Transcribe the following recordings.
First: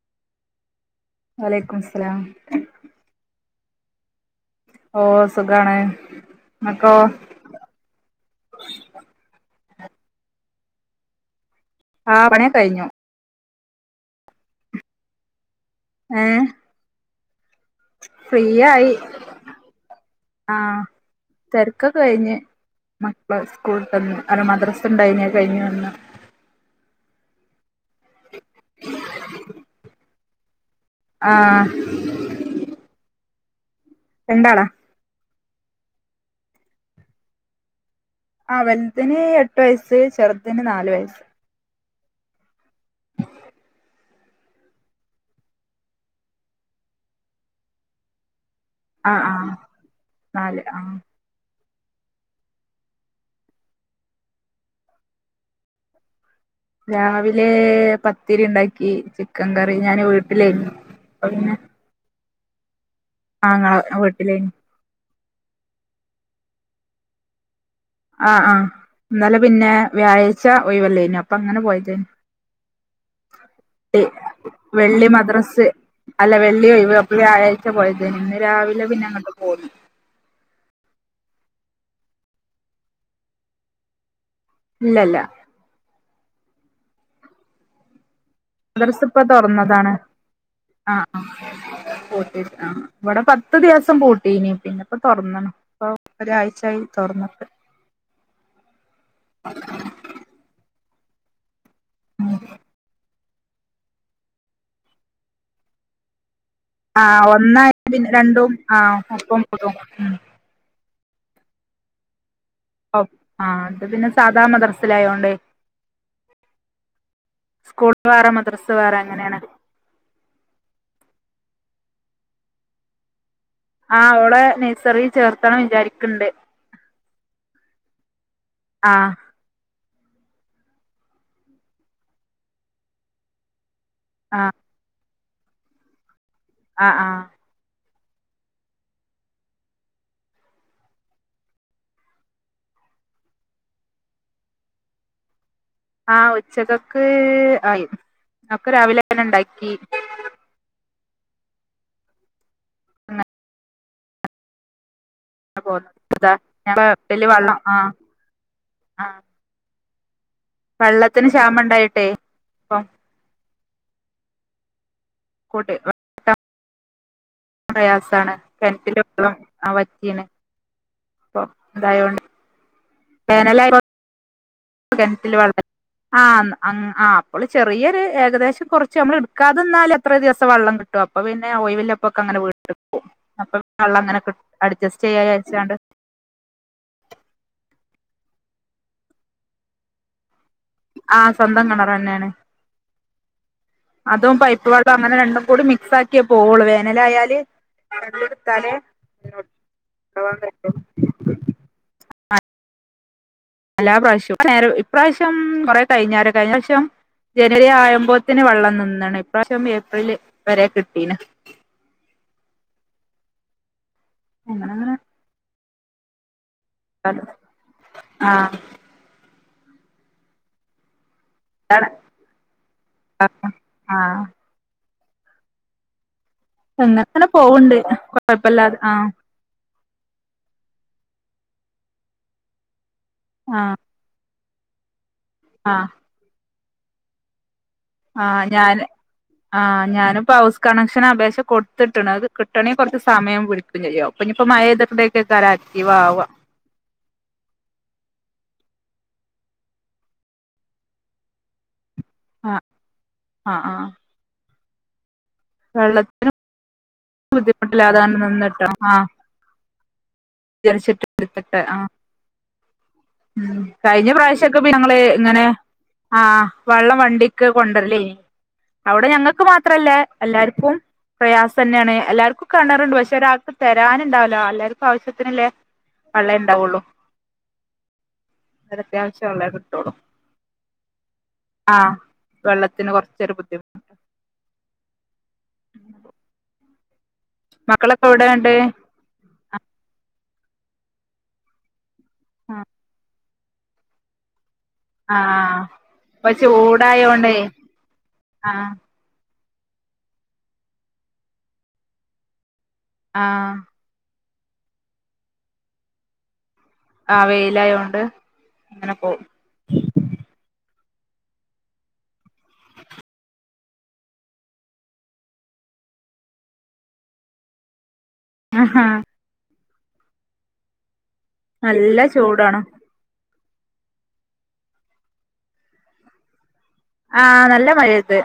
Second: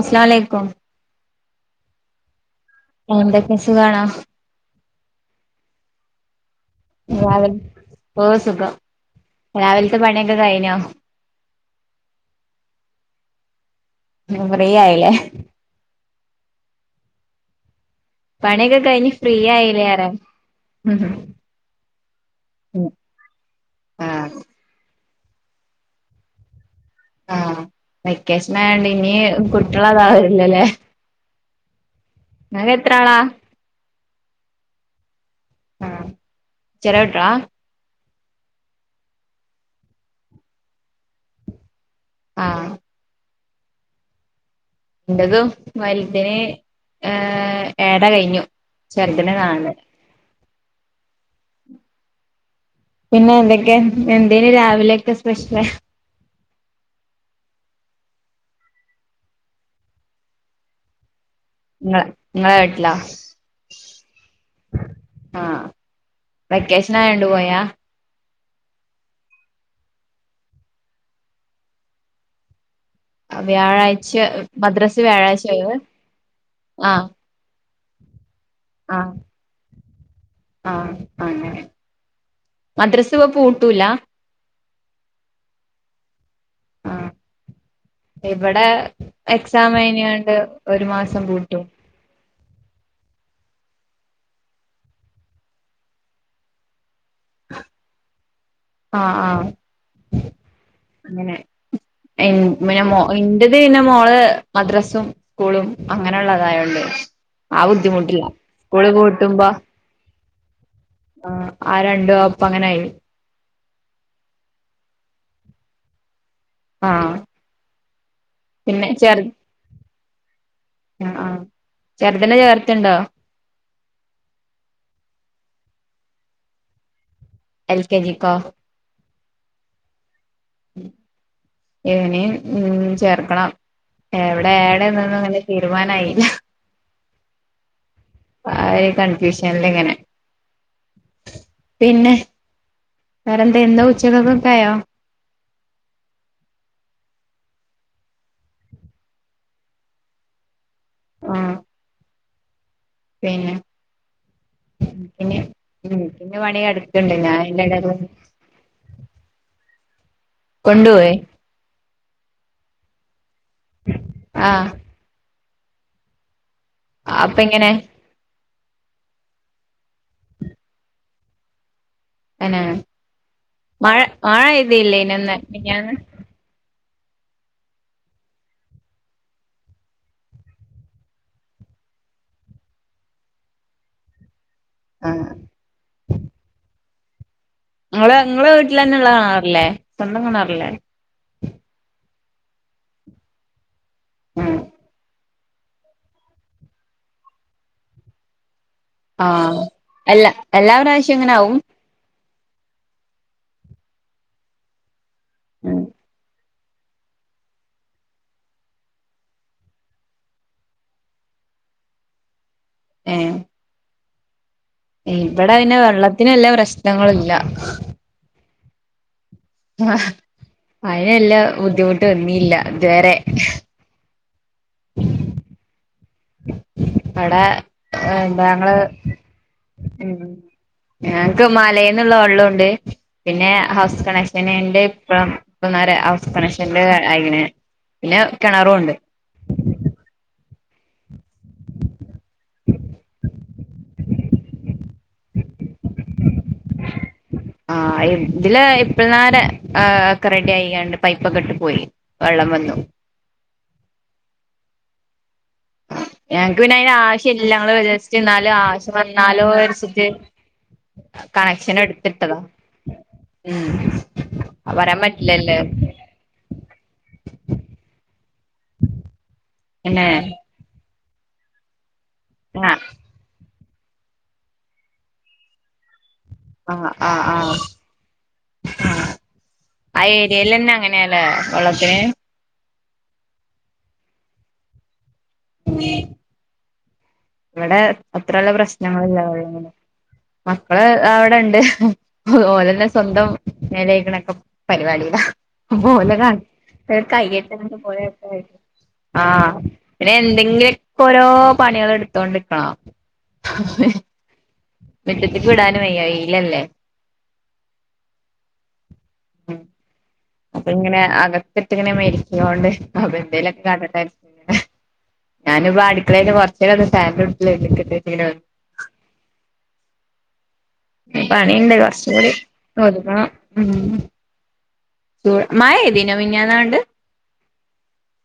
അസലാമുഅലൈക്കും അലൈക്കുമുസ്സലാം എൻന്തൊക്കെ സുഖാണോ ഓഹ് സുഖാണ് നിക്കോ? അഴക് ഓഹ് സുഖം രാവിലെത്തെ പണിഒക്കെ കഴിഞ്ഞോ? ആഹ് പണിക്കെ കഴിഞ്ഞു ഇനി ഫ്രീ ആയില്ലേ ഏഹ് ഫ്രീ പണിയൊക്കെ ആയി കഴിഞ്ഞ് ഫ്രീ ആയില്ലേ പറയാ ആഹ് തെരക്കൊക്കെ കഴിഞ്ഞ് മക്കള് സ്കൂളി തന്നെ ആഹ് അവര് മദറസ് ഉണ്ടായീനിഅത് കഴിഞ്ഞ് വന്ന് ആഹ് വെക്കേഷനായോണ്ട് ഇനി കുട്ടിളെ ക്ലാസ് ഇല്ലല്ലോ ആഹ് നിങ്ങെത്രാളാ? രണ്ടാളാ ആഹ് ചെറിയ കുട്ടികളാ ആഹ് വെൽതിന് എട്ട് വയസ്സ് ചെർതിന് നാല് വയസ്സ് ആഹ് ഇൻ്റതും വൽതിന് ഏഹ് ഏട കഴിഞ്ഞു അഹ് ചെറുതിന് ആഹ് നാല് നാല് ആഹ് പിന്നെ എന്തൊക്കെ എന്തേനി രാവിലേക്കെ സ്പെഷ്യല് രാവിലേ പത്തിരി ഇണ്ടാക്കി ചിക്കൻ കറി ഞാനേ വീട്ടിലേയിന്നു അപ്പം പിന്നെ ഇങ്ങളെ ഇങ്ങളെ വീട്ട്ലോ ആഹ് അങ്ങളെ വീട്ട്ലേയ്നു ആഹ് വെക്കേഷനായോണ്ട് പോയാ? ആഹ് ആഹ് ഇന്നലെ പിന്നെ വ്യാഴാഴ്ച്ച ഒഴിവെല്ലേനോ അപ്പ അങ്ങനെ പോയതേനു വ്യാഴാഴ്ച്ച മദ്രസ വെള്ളി വ്യാഴാഴ്ച്ചെ മദ്രസ് ഒഴിവ് അല്ല വെള്ളിയ ഒഴിവ് അപ്പ വ്യാഴാഴ്ച്ച പോയതേനു ഇന്ന് രാവിലെ ആഹ് പിന്നങ്ങട്ട് പോന്നു ആഹ് അങ്ങനെ മദ്രസ ഇപ്പ പൂട്ടൂലാ ഇല്ലല്ല ആഹ് ഇവടെ മദ്രസ ഇപ്പ എക്സാം തുറന്നതാണ് കഴ്ഞ്ഞാണ്ട് ഒരു മാസം പൂട്ടും അഹ് ഇവടെ പത്ത് ദിവസം പൂട്ടീനി പിന്നിപ്പം തൊർന്നണ് ഇപ്പം ഒരാഴ്ച്ചായി തൊർന്നട്ട് ആഹ് ആഹ് അങ്ങനെ ഉം എം [unintelligible] ഇന്റത് പിന്നെ മോള് മദ്രസും സ്കൂളും അങ്ങനെള്ളതായോണ്ട് ആഹ് ആ ഒന്നായ് പിന്നെ ബുദ്ധിമുട്ടില്ല രണ്ടും സ്കൂള് ആഹ് ഒപ്പും പൂട്ടുമ്പോ [unintelligible] ആഹ് ആ രണ്ടും ഒപ്പങ്ങനായ് ഒപ് ആഹ് അത് പിന്നെ സാദാ മദ്രസയിലായോണ്ടെ ആഹ് സ്കൂള് വേറെ മദ്രസ് പിന്നെ വേറെ അങ്ങനേണ് അഹ് ആഹ് ചെർതിനെ ചേർത്തിണ്ടോ ആഹ് ഓളെ നെയ്സറി ചേർത്തണം വിചാരി‌ക്കിണ്ട് എൽ കെ ജി ക്കോ ആഹ് ഇനീം ഉം ചേർക്കണം ആഹ് എവ്ടെ ഏടെ [unintelligible] തീരുമാനായില്ല അഹ് ആഹ് ആകെ കൺഫ്യൂഷനിലിങ്ങനെ പിന്നെ വേറെന്തെ എന്താ ഉച്ചക്കക്കത്തേയായോ ആഹ് ഉച്ചക്കക്ക് ആയി ഒക്കെ രാവിലെ തന്നെ എണ്ടാക്കി ആഹ് അങ്ങനെ പിന്നെ പിന്നെ പോന്നു ഇതാ എനിക്കിന്നെ പണി ഞങ്ങ എടുക്കണ്ട ഇതില് ഞാൻ വെള്ളം ആഹ് [unintelligible] ആഹ് കൊണ്ടുപോയി വള്ളത്തിന് ക്ഷാമെണ്ടായിട്ടെ ആഹ് കൂട്ട് അപ്പെങ്ങനെ പ്രയാസാണ് കിണറ്റിലെ വെള്ളം ആഹ് വറ്റീണ് അപ്പൊ ഇതായോണ്ട് [unintelligible] മഴ മഴ പെയ്തില്ലേ ഇന്ന് കെണറ്റിലെ വെള്ളം മിനിഞ്ഞാന്ന് ആഹ് അന്ന് അൻ ആഹ് അപ്പള് ചെറിയൊരു ഏകദേശം കൊറച്ച് നമ്മള് എടുക്കാതെന്നാല് എത്ര ദിവസം വെള്ളം കി കിട്ടും അപ്പൊ പിന്നെ ഒഴിവിലപ്പൊക്കെ അങ്ങനെ അപ്പ വള്ളങ്ങനെ അഡ്ജസ്റ്റ് ആ ചെയ്യാച്ചണ്ട് നിങ്ങള് നിങ്ങളെ വീട്ടിൽ തന്നെ ഉള്ള കിണറല്ലേ സ്വന്തം കിണറല്ലേ ആ സ്വന്തം കിണറ് തന്നെയാണ് അതും ഉം പൈപ്പ് വള്ളം അങ്ങനെ രണ്ടും കൂടി മിക്സ് ആക്കി ഒക്ക പോവോള് വേനല ആയാല് [unintelligible] എടുത്താലേ കൊണ്ടോവാൻ ആഹ്എല്ലാ പറ്റും എല്ലാ പ്രാവശ്യം ഇങ്ങനെ ആവും എല്ലാ പ്രാവശ്യം നേ ഇപ്രാവശ്യം കൊറെ കഴിഞ്ഞര കഴിഞ്ഞ പ്രാവശ്യം ജനുവരി ആയുമ്പോത്തിന് വെള്ളം നിന്നാണ് ഇപ്രാവശ്യം ഏപ്രില് വരെ കിട്ടീന ഏ അങ്ങനങ്ങനെ ഇവിടെ പിന്നെ വെള്ളത്തി ന് വല്ല അങ്ങനെ പ്രശ്നങ്ങളല്ല ആഹ് ആ അതിനെല്ലാം അതാണ് ബുദ്ധിമുട്ട്‌വന്നില്ല ഇതുവരെ ആഹ് ഉ എങ്ങനെ അങ്ങനെ പോവണ്ട് കൊഴപ്പില്ലാതെ ആഹ് ഉ ഞങ്ങക്ക് മലെന്ന് നിന്നുള്ള വെള്ളണ്ട് പിന്നെ ആഹ് ഹൗസ് കണക്ഷൻ പിന്നെ എന്റെ ഇപ്പം ആഹ് ഹൗസ് കണക്ഷന്റെആയിന ആഹ് ഞാന് ആഹ് ഞാനിപ്പോ ഹൗസ് കണക്ഷൻ അപേക്ഷ കൊടുത്തിട്ടണ് അത് കിട്ടണെങ്കിൽ കുറച്ച് സമയം പിടിക്കും ഞ്ഞ ഇപ്പോ മഴേതിക്കൊക്കെ ആക്റ്റീവാവുക [inaudible] ആ ഇതില് ഇപ്പോള നേര ഒക്കെ റെഡി ആയിണ്ട് പൈപ്പൊക്കെ ഇട്ട് പോയി വെള്ളം വന്നു ആഹ ആ വെള്ളത്തി ഞങ്ങക്ക് പിന്നെ അയിന് ആശ്യ ഇല്ല ങ്ങ ജസ്റ്റ് അങ്ങനെ എന്നാലും നിന്നിട്ടോ ആവശ്യ ആഹ് വന്നാലോ വരിച്ചിട്ട് ജനിച്ചിട്ട് എടുത്തിട്ട് ആ ഉം കഴിഞ്ഞ പ്രാവശ്യൊക്കെ ഇ ങ്ങള് പറയാൻ ഇങ്ങനെ പറ്റില്ലല്ലോ ആഹ്വെള്ളം വണ്ടിക്ക് കൊണ്ടരലേ അവിടെ ഞങ്ങൾക്ക് മാത്രല്ല പിന്നെ എല്ലാർക്കും പ്രയാസം തന്നെയാണ് എല്ലാവർക്കും ആ കിണറുണ്ട് പക്ഷെ ഒരാൾക്ക് തരാനുണ്ടാവല്ലോ എല്ലാവർക്കും ആവശ്യ ത്തിനുള്ള വെള്ളേ ഉണ്ടാവുള്ളൂ ആഹ് ആഹ് ആഹ ആഹ അത്യാവശ്യം വെള്ളേ കിട്ടുള്ളു ആ ഏരിയൽ തന്നെ അങ്ങനെയാല്ലേ വള്ളത്തിന് വെള്ളത്തിന് കൊറചൊരു ബുദ്ധിമുട്ട് ഇവിടെ മക്കളൊക്കെ അത്ര വല്ല എവിടെണ്ട് പ്രശ്ന ഞങ്ങളില്ലാതെ മക്കള് അവിടെ ഇണ്ട് ഓലെന്നെ സ്വന്തം മേല്ക ഴ് കണൊക്കെ പരിപാടിയിലാ ആഹ് ഓലെ കാ ഇപ്പൊ ചൂടായോണ്ടേ കൈയട്ടെപോയിനോക്കാൻ ആഹ് ആഹ് പിന്നെ എന്തെങ്കിലൊക്കെ ഓരോ പണി കൾ ഇടുത്തോണ്ടിരിക്കണം ആഹ് ഹി ഹി മുറ്റത്തിക്ക് വിടാനും വയ്യ വെയിലല്ലേ ആ വെയിലായോണ്ട് അങ്ങനെ പോവും ഉ അപ്പൊ ഇങ്ങനെ അകത്തിട്ട് ഇങ്ങനെ മെരിക്കൊണ്ട് അപ്പ എന്തേലൊക്കെ കാട്ടട്ടെ ഞാനിപ്പൊ അടുക്കളയിലയില് കുറചേരം ഫാനിന്റോട്ടില് ആഹാ പണിണ്ട് നല്ല കൊറച്ച് കൂടി ചൂടാണ് ഒതുക്കണം ഉം മഴ പെയ്ദിനോ മിഞ്ഞാന്നാണ്ട്? ആ നല്ല മഴ പെയ്ത്.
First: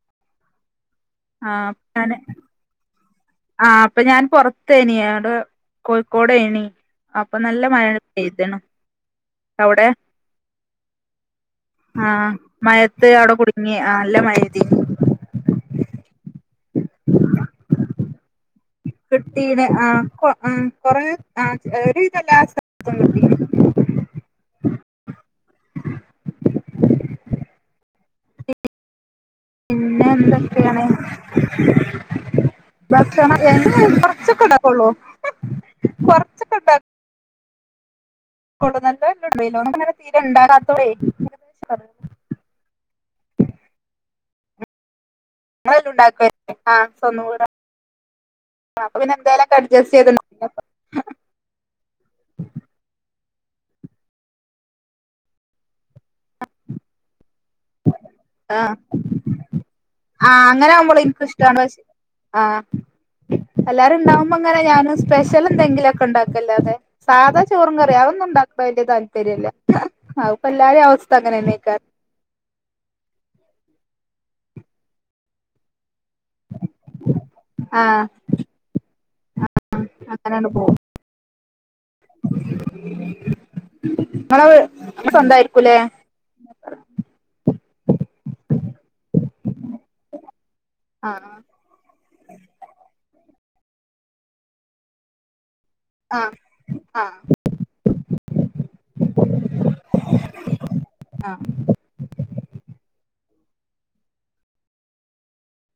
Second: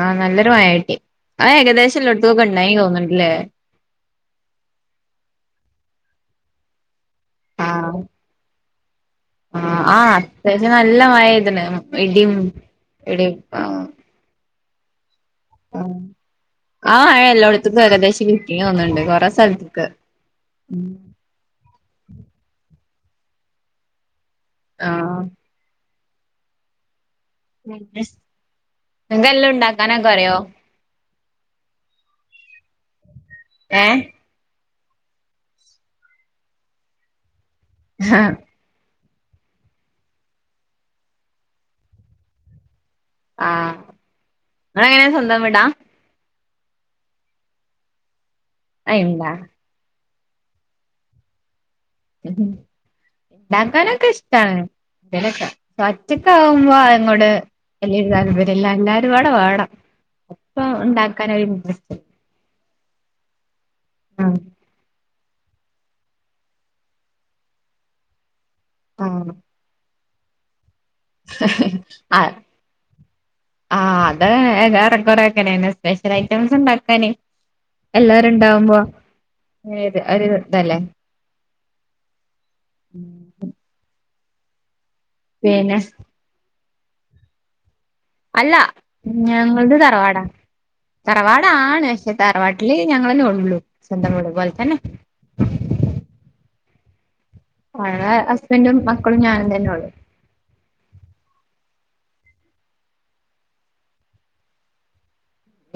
ആ നല്ലൊരു മഴ കിട്ടി അത് ഏകദേശം ല്ലോട്ടുത്തുക്കും ഉണ്ടായി നി തോന്ന്ണ്ട്ല്ലേ? ആ അപ്പൊ ഞാൻ പൊറത്തേനി അങ്ങട് കോഴിക്കോട് ഏനി. അപ്പൊ നല്ല മഴ ആഹ് പെയ്തിണ് ആഹ് അവിടെ ആഹ് അത്യാവശ്യം നല്ല മഴ പെയ്തിന് ആ ഇടിയും മയത്ത് ഇടിയും അവിടെ കുടുങ്ങി ആ നല്ല മഴയ്തീനി ആഹ് ആഹ് മഴ എല്ലോട്ത്തുക്കും പെയ്തിണ്ട് ശി കിട്ടീണ് ആ കൊ ആ ഉം കൊറെ ആ ഒരു വിധം എല്ലാ സ്ഥലത്തും കിട്ടി. ആ [unintelligible] പിന്നെ അറിയോ എന്തൊക്കെയാണ് ഭക്ഷണം. ഏഹ് കൊറചൊകെ ഇണ്ടാകൊള്ളൂ. [unintelligible] [unintelligible] ആഹ് ഇങ്ങളെങ്ങനെ സ്വന്തം വീ [unintelligible] അ സ്വന്തം വീടാണ് അപ്പ അയിണ്ടാ പിന്നെ [unintelligible] [unintelligible] ഉം ഉണ്ടാക്കാനൊക്കെ ഇഷ്ടാണ് എന്തേ ലൊക്കെ ഒറ്റക്കാ വുമ്പങ്ങട്. വല്യരു താല്പര്യല്ല ആഹ് എല്ലാരും പാടെ വാണം. ആഹ് അങ്ങനെ ആവുമ്പോ നിക്കു ഷ്ടാണ് ആ എല്ലാരും ആഹ് ഉണ്ടാവുമ്പോ ഇങ്ങനെ ഞാനും. സ്പെഷ്യൽ എന്തെങ്കിലും ഒക്കെ ഇണ്ടാക്കല്ലാതെ സാധാ ചോറും കറിയുംഅഒന്നും ഉണ്ടാക് ണ ത് വലിയ ആഹ് താല്പര്യംല്ല. ആ അത് പെല്ലാരി അവസ്ഥ അങ്ങനെ നാക്കാരും. ആ ആ അത് എറെകൊറെ അങ്ങനന്നെ. സ്പെഷ്യൽ ഐറ്റംസ് ഇണ്ടാക്കാന് ആഹ് എല്ലാരും ഇണ്ടാവുമ്പോ. ഏത് ഒരു അങ്ങനെണ്ട് ഇതല്ലേ? പോവും ഇങ്ങളെ വ് സ്വന്തായിരിക്കൂല്ലെ? പിന്നെ അല്ല ഞങ്ങള് തറവാടാ ആഹ് തറവാടാണ്. പക്ഷേ താറവാട്ടില് ഞങ്ങളന്നെ ഒള്ളൂ സ്വന്തം വീട് പോലെ തന്നെ. ആ ആഹ് ആ ഹസ്ബൻറും മക്കളും ഞാനും തന്നെ ഉള്ളു. ആഹ്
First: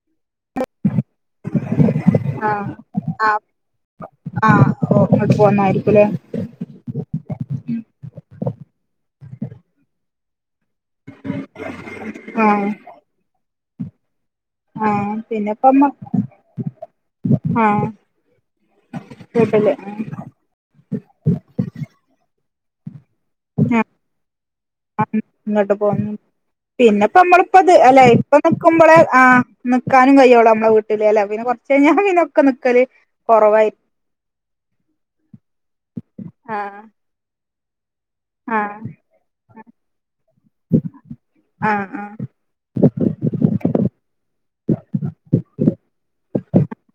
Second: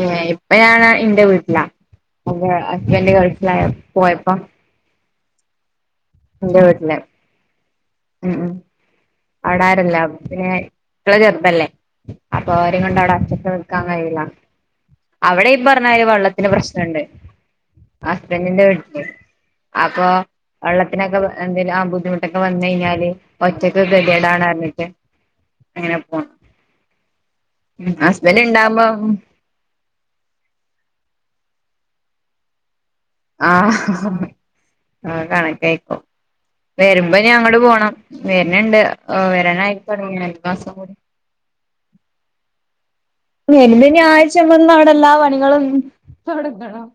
ഏ എപ്പ ഞാന് എന്റെ വീട്ടിലാ എന്റെ ആഹ് ഹസ്ബൻഡ് ഖൾഫിലായ പോയപ്പം. അപ്പൊ ഓ അങ്ങോട്ട് പോന്നായിരിക്കുംല്ലേ. ന്റെ വീട്ടില് ഉഉം അവിടാര്ല്ലഅപ്പൊ പിന്നെ. മക്കള് ചെറുതല്ലേ അപ്പൊ ആഹ് അവരിം കൊണ്ട് അവിടെ ചറ്റക് നിക്കാൻ കഴില്ല. ആഹ് അവിടെ ഇ പിന്നെപ്പമ്മ പറഞ്ഞമാരി വെള്ളത്തിന് പ്രശ്നണ്ട്. ആഹ് ഹസ്ബന്റിന്റെ വിട്ടില് വീട്ടില് അപ്പൊ. വെള്ളത്തിനൊക്കെ എന്തേങ്കിലും ആ ബുദ്ധിമുട്ടൊക്കെ വന് കയിഞ്ഞാല് ഒറ്റക് കേദ്യേ ടാണ്അർഞ്ഞിട്ട്. ഇന്ന്ട്ട് പോ പിന്നെപ്പോ നമ്മള് പ്പത് അല്ല ഇപ്പൊ ഹസ്ബൻഡ് ഇണ്ടാവുമ്പോ നീക്കുമ്പോള് ആ. ന്ക്കാനും കയ്യോള്ളൂ നമ്മടെ വീട്ടില് പിന്നെ കുറച്ചയ് ഞാ പിനെ ഒക്കെ നിക്കല്. ആ കൊറവായി ആ കണക്കായികും ആഹ് വരുമ്പോഞ്ഞി അങ്ങട് പോണം. ആഹ് വര്ന്ണ്ട് വരാനായിതൊടങ്ങി ക്ണ്‌ ഒര് മാസം കൂടി. ആ ആഹ് വെള്ളി ന്യ ആഴ്ച്ചമന്ന് അവിടെ എല്ലാ പണികളും കണം.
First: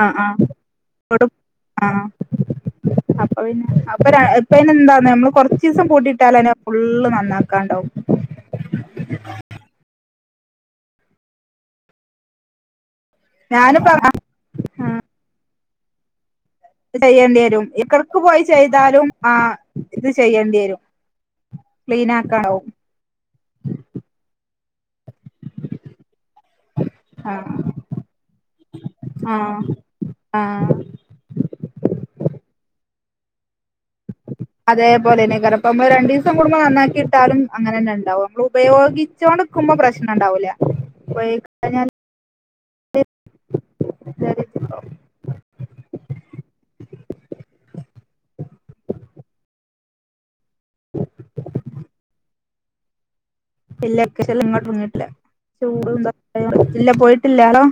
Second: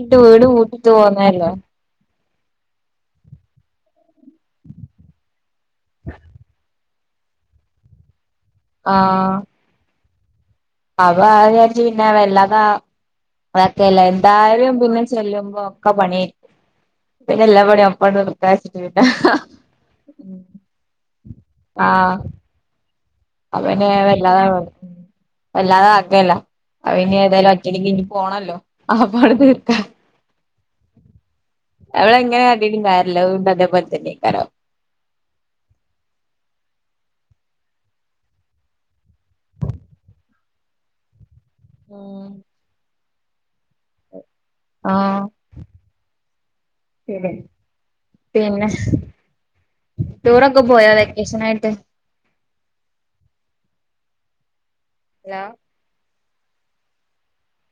ആ ആഹ് ട് ആ അപ്പ പിന്നെ അപ്പൊ ഇപ്പെ എന്താ നമ്മൾ കൊറച്ച [unintelligible] പൂട്ടയിട്ടാലന്നെ ഫുള് നന്നാക്കാണ്ടാവും. ആഹ. അപ്പ അഹ് ചാരിച് പിന്നെ വല്ലാതൊ [unintelligible] ഞാനിപ്പ എല്ലാരും ആഹ് പിന്നെ ചെല്ലുമ്പോ ഒക്കെ പണി. ചെയ്യേണ്ടി വരും എക്കടക്ക് പോയി വെച്ചിട്ട് പിന്നെ ചെയ്താലും ആ ഇത് ചെയ്യേണ്ടിരും. ക്ലീൻ ആകണവും. അപ്പൊ പിന്നെ വല്ലാതെ വല്ലാതെ ആക്കല്ലാ അപ്പ ഇനി ഏതായാലും ആഹ് ഒറ്റടിക്ക് ഇഞ്ഞി പോണല്ലോ ആപ്പട് ആഹ് തീർക. ആഹ് അവളെങ്ങനെ ആട്ടിട്ടുംകാര്യല്ല അതേ പോലെന്നെ കാരം. അതേപോലെന്നെ കാരം നമ്മള് രണ്ടിസം കൂടുമ്പോ നന്നാക്കി ഇട്ടാലും അങ്ങനെ തന്നെ ഉണ്ടാവും നമ്മൾ ഉപയോഗി ച്ചോണ്ട്ക്കുമ്പോ പ്രശ്നം ഉണ്ടാവൂല്ല ഉപയോഗിക്കാഞ്ഞാല് ഉം ആഹ. [unintelligible] പിന്നെ ടൂറൊക്കെ പോയോ വെക്കേഷൻ ആയിട്ട്. ഇല്ല വെക്കേഷൻ ഇങ്ങോട്ട് വന്നിട്ടില്ല. അലോ. [unintelligible] ല്ല പോയിട്ടില്ലല്ലോ.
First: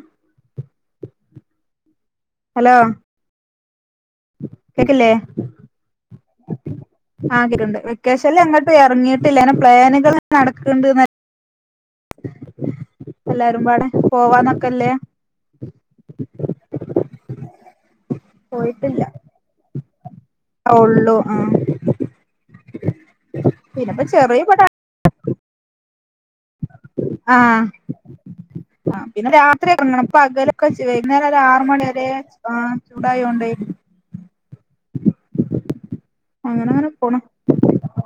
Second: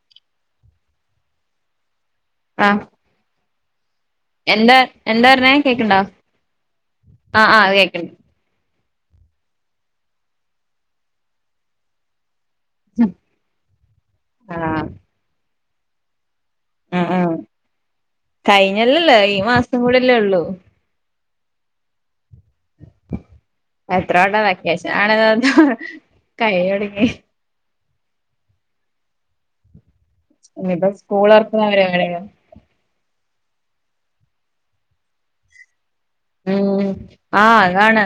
ഹലോ. ആഹ് എന്താ കേക്കില്ലേ എന്താ പറഞ്ഞേ കേക്കണ്ടോ ആ ആഹ് ആഹ് കേക്ക്ണ്ട് വെക്കേഷ കേക്കണ്ട് വെക്കേഷന്ല് എങ്ങട്ടും എറങ്ങിയിട്ടില്ല ഇങ്ങനെ പ്ലാനുകൾ നടക്ൻണ്ട്ന്നല്ലാതെ. എല്ലാരും പാടെ ആഹ് പോവാന്നൊക്കെല്ലേ. ആ ആഹ കഴിഞ്ഞല്ലല്ലേ ഈ മാസം കൂടെല്ലേ ഉള്ളൂ. ത്ര ഉള്ളൂ ആ. എത്ര വട്ടം ചെറിയ പട വെക്കേഷൻ ആണന്ന് പറഞ്ഞ് കൈഞൊടുങ്ങി. ആ അ. പിന്നെ രാത്രിയക്കെറങ്ങണം ഇ പകല്ക്കെ ഇനിയിപ്പോ വൈന്നേരം സ്കൂൾ ഒരു ആറ് തുറക്കുന്ന മണി വരെ പരിപാടികളാ ചൂടായോണ്ടെയ്. അങ്ങനെ അങ്ങനെ ഉം പോണ് ആഹ് അതാണ്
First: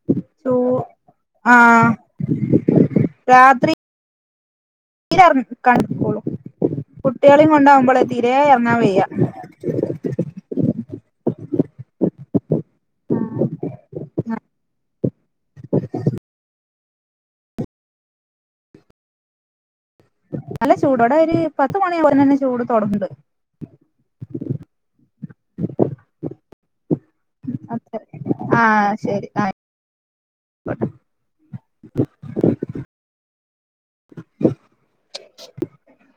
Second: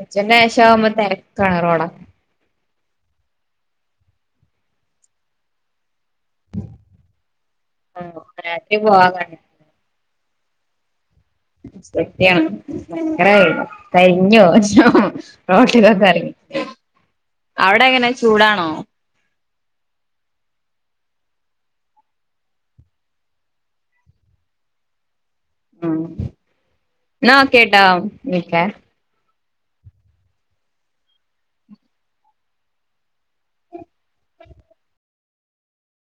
ഉച്ചന്റെ ശേഷം ആവുമ്പോ തെരക്കാണ് റോട രാത്രി. തീരെ കണ്ടോളൂ കുട്ട്യോളീം കൊണ്ടാകുമ്പളേ ആഹ് തീരെ എർങ്ങാൻ രാത്രി വയ്യ. പോവാൻ സത്യാണ് [unintelligible] കരിഞ്ഞോവും റോട്ടിലെക്കെറങ്ങിട്ട് അവിടെ എങ്ങനെ ചൂടാണോ? അല്ല ചൂടോടെ ഒര് പത്ത്‌ മണി ആവുമ്പത്തന്നെ ചൂട് തൊടങ്‌ണ്ട്. ഉം എന്നാ ഓകെ ട്ടോ ആഹ ശരി ആ.